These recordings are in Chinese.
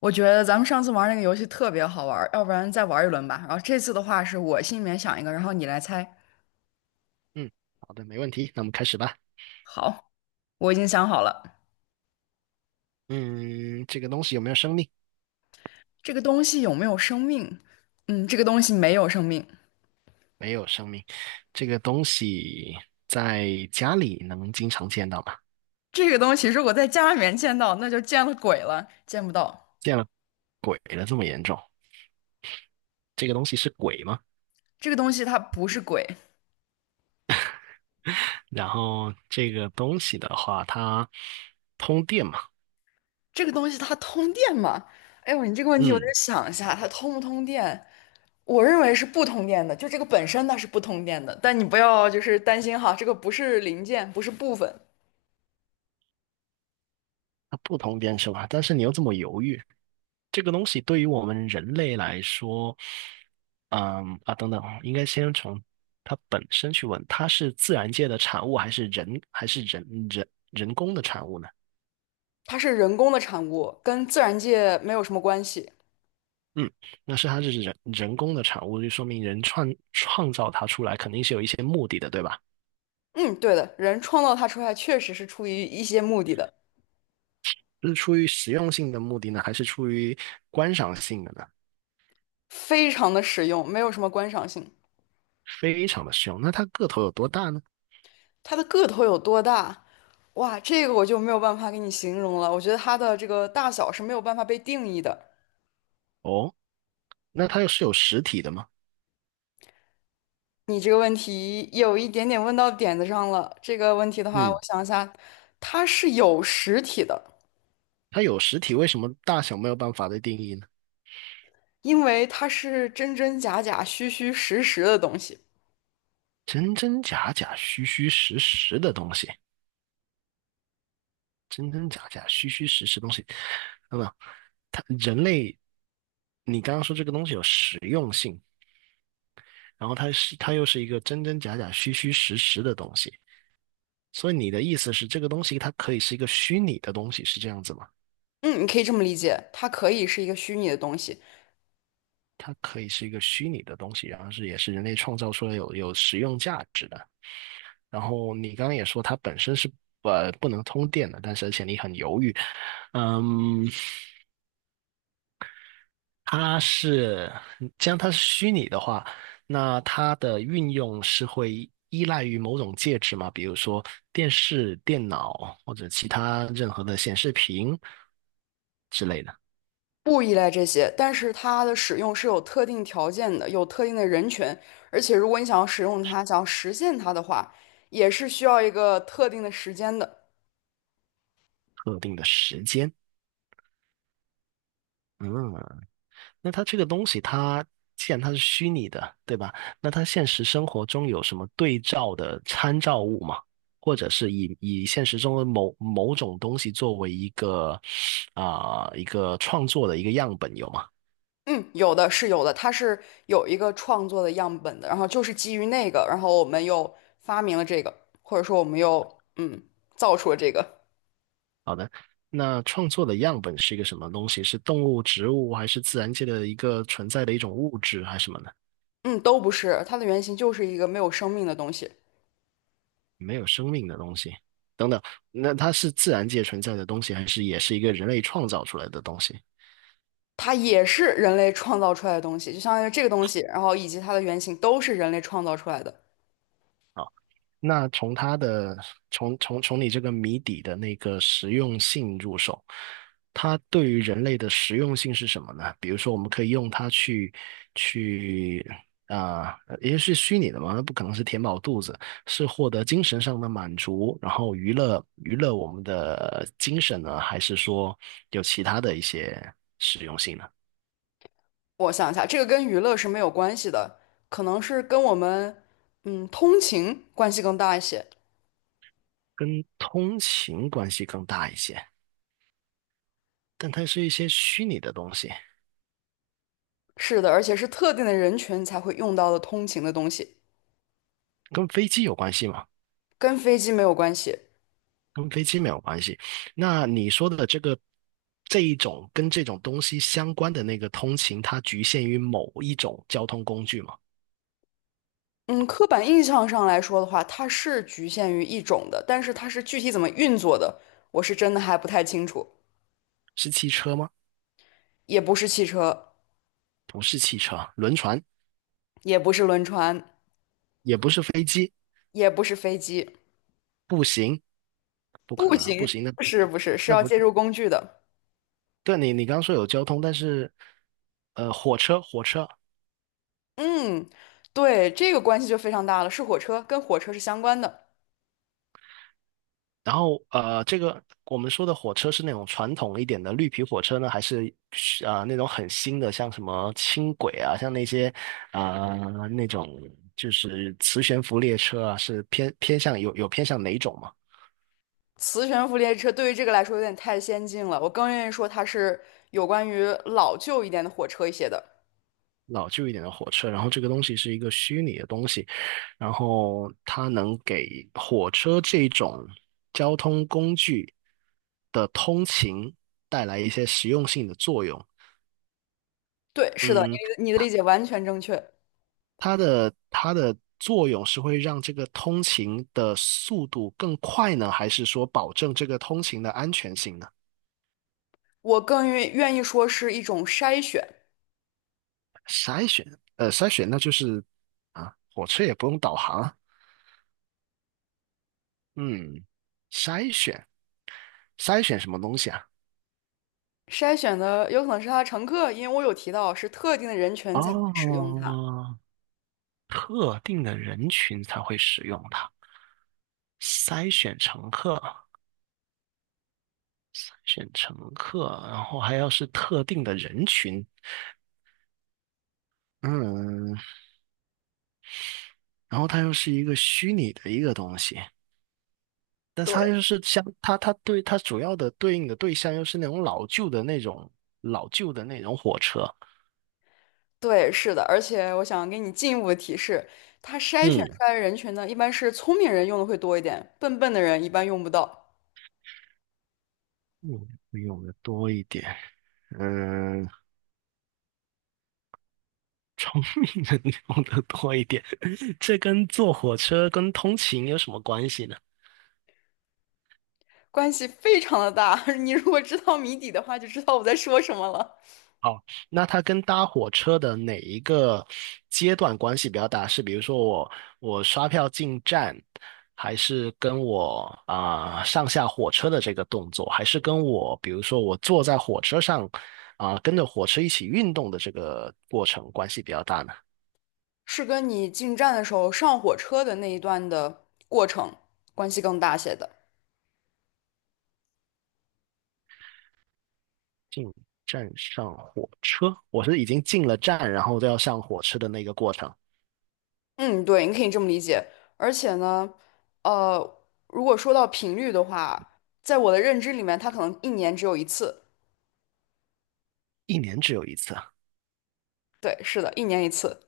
我觉得咱们上次玩那个游戏特别好玩儿，要不然再玩一轮吧。然后这次的话是我心里面想一个，然后你来猜。嗯，好的，没问题。那我们开始吧。好，我已经想好了，嗯，这个东西有没有生命？这个东西有没有生命？嗯，这个东西没有生命。没有生命。这个东西在家里能经常见到吗？这个东西如果在家里面见到，那就见了鬼了，见不到。见了鬼了，这么严重？这个东西是鬼吗？这个东西它不是鬼，然后这个东西的话，它通电嘛？这个东西它通电吗？哎呦，你这个问题我得嗯，想一下，它通不通电？我认为是不通电的，就这个本身它是不通电的，但你不要就是担心哈，这个不是零件，不是部分。它不通电是吧？但是你又这么犹豫，这个东西对于我们人类来说，等等啊，应该先从它本身去问，它是自然界的产物还是人工的产物呢？它是人工的产物，跟自然界没有什么关系。嗯，那是它是人工的产物，就说明人创造它出来肯定是有一些目的的，对吧？嗯，对的，人创造它出来确实是出于一些目的的，是出于实用性的目的呢，还是出于观赏性的呢？非常的实用，没有什么观赏性。非常的实用。那它个头有多大呢？它的个头有多大？哇，这个我就没有办法给你形容了。我觉得它的这个大小是没有办法被定义的。哦，那它又是有实体的吗？你这个问题有一点点问到点子上了。这个问题的话，嗯，我想一下，它是有实体的，它有实体，为什么大小没有办法的定义呢？因为它是真真假假、虚虚实实的东西。真真假假、虚虚实实的东西，真真假假、虚虚实实的东西，那么人类，你刚刚说这个东西有实用性，然后它又是一个真真假假、虚虚实实的东西，所以你的意思是这个东西它可以是一个虚拟的东西，是这样子吗？嗯，你可以这么理解，它可以是一个虚拟的东西，它可以是一个虚拟的东西，然后是也是人类创造出来有实用价值的。然后你刚刚也说它本身是不能通电的，但是而且你很犹豫，嗯。它是，既然它是虚拟的话，那它的运用是会依赖于某种介质嘛？比如说电视、电脑或者其他任何的显示屏之类的。不依赖这些，但是它的使用是有特定条件的，有特定的人群，而且如果你想要使用它，想要实现它的话，也是需要一个特定的时间的。特定的时间。嗯，那它这个东西它，既然它是虚拟的，对吧？那它现实生活中有什么对照的参照物吗？或者是以现实中的某种东西作为一个一个创作的一个样本有吗？嗯，有的是有的，它是有一个创作的样本的，然后就是基于那个，然后我们又发明了这个，或者说我们又造出了这个，好的，那创作的样本是一个什么东西？是动物、植物，还是自然界的一个存在的一种物质，还是什么呢？嗯，都不是，它的原型就是一个没有生命的东西。没有生命的东西，等等。那它是自然界存在的东西，还是也是一个人类创造出来的东西？它也是人类创造出来的东西，就相当于这个东西，然后以及它的原型都是人类创造出来的。那从它的从你这个谜底的那个实用性入手，它对于人类的实用性是什么呢？比如说，我们可以用它去，因为是虚拟的嘛，那不可能是填饱肚子，是获得精神上的满足，然后娱乐娱乐我们的精神呢，还是说有其他的一些实用性呢？我想一下，这个跟娱乐是没有关系的，可能是跟我们通勤关系更大一些。跟通勤关系更大一些，但它是一些虚拟的东西，是的，而且是特定的人群才会用到的通勤的东西，跟飞机有关系吗？跟飞机没有关系。跟飞机没有关系。那你说的这一种跟这种东西相关的那个通勤，它局限于某一种交通工具吗？嗯，刻板印象上来说的话，它是局限于一种的，但是它是具体怎么运作的，我是真的还不太清楚。是汽车吗？也不是汽车，不是汽车，轮船也不是轮船，也不是飞机，也不是飞机。步行不可步能啊，步行，行那不是不是，是那要不借助工具的。对。你刚刚说有交通，但是火车嗯，对，这个关系就非常大了，是火车，跟火车是相关的。然后这个我们说的火车是那种传统一点的绿皮火车呢，还是那种很新的，像什么轻轨啊，像那些那种就是磁悬浮列车啊，是偏向有偏向哪种嘛？磁悬浮列车对于这个来说有点太先进了，我更愿意说它是有关于老旧一点的火车一些的。老旧一点的火车，然后这个东西是一个虚拟的东西，然后它能给火车这种交通工具的通勤带来一些实用性的作用。对，是的，嗯，你的理解完全正确。它的作用是会让这个通勤的速度更快呢，还是说保证这个通勤的安全性呢？我更愿意说是一种筛选，筛选，筛选那就是啊，火车也不用导航啊，嗯，筛选筛选什么东西啊？筛选的有可能是它的乘客，因为我有提到是特定的人群才会使哦，用它。特定的人群才会使用它，筛选乘客，选乘客，然后还要是特定的人群，嗯，然后它又是一个虚拟的一个东西。但是它对。又是相，它对它主要的对应的对象又是那种老旧的那种火车，对，是的，而且我想给你进一步的提示，它筛选嗯出来的人群呢，一般是聪明人用的会多一点，笨笨的人一般用不到，嗯，会用的多一点，嗯，能用的多一点，这跟坐火车跟通勤有什么关系呢？关系非常的大。你如果知道谜底的话，就知道我在说什么了。哦，那它跟搭火车的哪一个阶段关系比较大？是比如说我刷票进站，还是跟我上下火车的这个动作，还是跟我比如说我坐在火车上跟着火车一起运动的这个过程关系比较大呢？是跟你进站的时候上火车的那一段的过程关系更大些的。进站上火车，我是已经进了站，然后都要上火车的那个过程，嗯，对，你可以这么理解。而且呢，呃，如果说到频率的话，在我的认知里面，它可能一年只有一次。一年只有一次啊，对，是的，一年一次。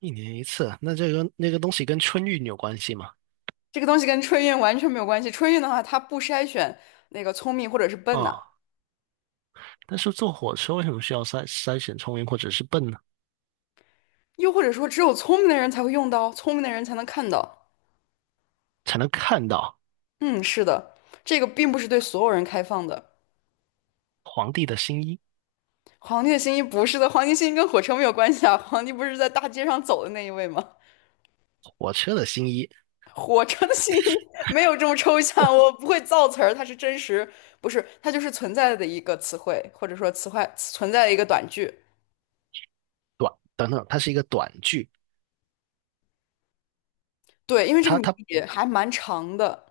一年一次，那这个那个东西跟春运有关系吗？这个东西跟春运完全没有关系。春运的话，它不筛选那个聪明或者是笨呐、啊、但是坐火车为什么需要筛选聪明或者是笨呢？又或者说只有聪明的人才会用到，聪明的人才能看到。才能看到嗯，是的，这个并不是对所有人开放的。皇帝的新衣、皇帝的新衣不是的，皇帝新衣跟火车没有关系啊。皇帝不是在大街上走的那一位吗？火车的新衣、火车的新衣没有这么抽象，我不会造词儿，它是真实，不是，它就是存在的一个词汇，或者说词汇存在的一个短句。等等，它是一个短句，对，因为这个它谜它底还蛮长的。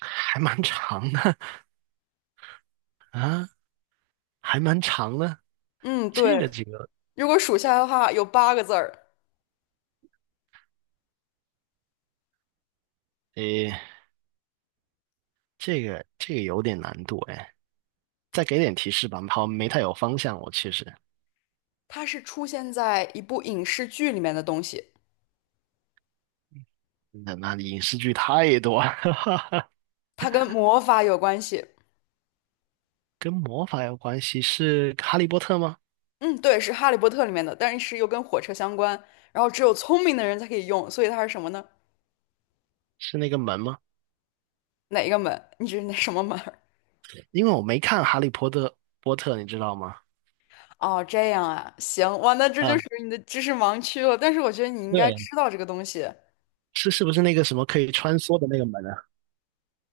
还蛮长的啊，还蛮长的。嗯，这个对。这个，如果数下来的话，有八个字儿，诶，这个有点难度哎，再给点提示吧，好，没太有方向，我其实。它是出现在一部影视剧里面的东西，那影视剧太多了，它跟魔法有关系。跟魔法有关系，是哈利波特吗？嗯，对，是《哈利波特》里面的，但是又跟火车相关。然后只有聪明的人才可以用，所以它是什么呢？是那个门吗？哪一个门？你这是哪什么门儿因为我没看哈利波特，你知道吗？哦，这样啊，行，哇，那这就啊，属于你的知识盲区了。但是我觉得你应该对，知道这个东西。是不是那个什么可以穿梭的那个门啊？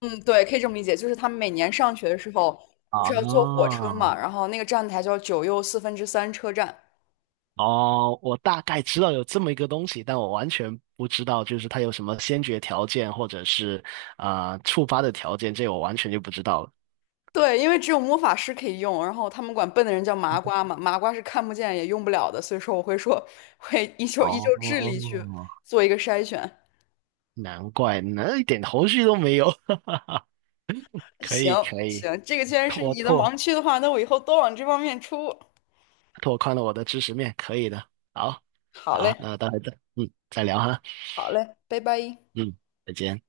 嗯，对，可以这么理解，就是他们每年上学的时候，不啊，是要坐火车嘛，然后那个站台叫9¾车站。哦，我大概知道有这么一个东西，但我完全不知道就是它有什么先决条件或者是触发的条件，这我完全就不知道了。对，因为只有魔法师可以用，然后他们管笨的人叫麻瓜嘛，麻瓜是看不见也用不了的，所以说我会说会依旧智力哦，去做一个筛选。难怪，那一点头绪都没有。可行以可以，行，这个既然是拓你的拓盲区的话，那我以后多往这方面出。拓宽了我的知识面，可以的。好，好好，嘞，那待会再再聊哈，好嘞，拜拜。嗯，再见。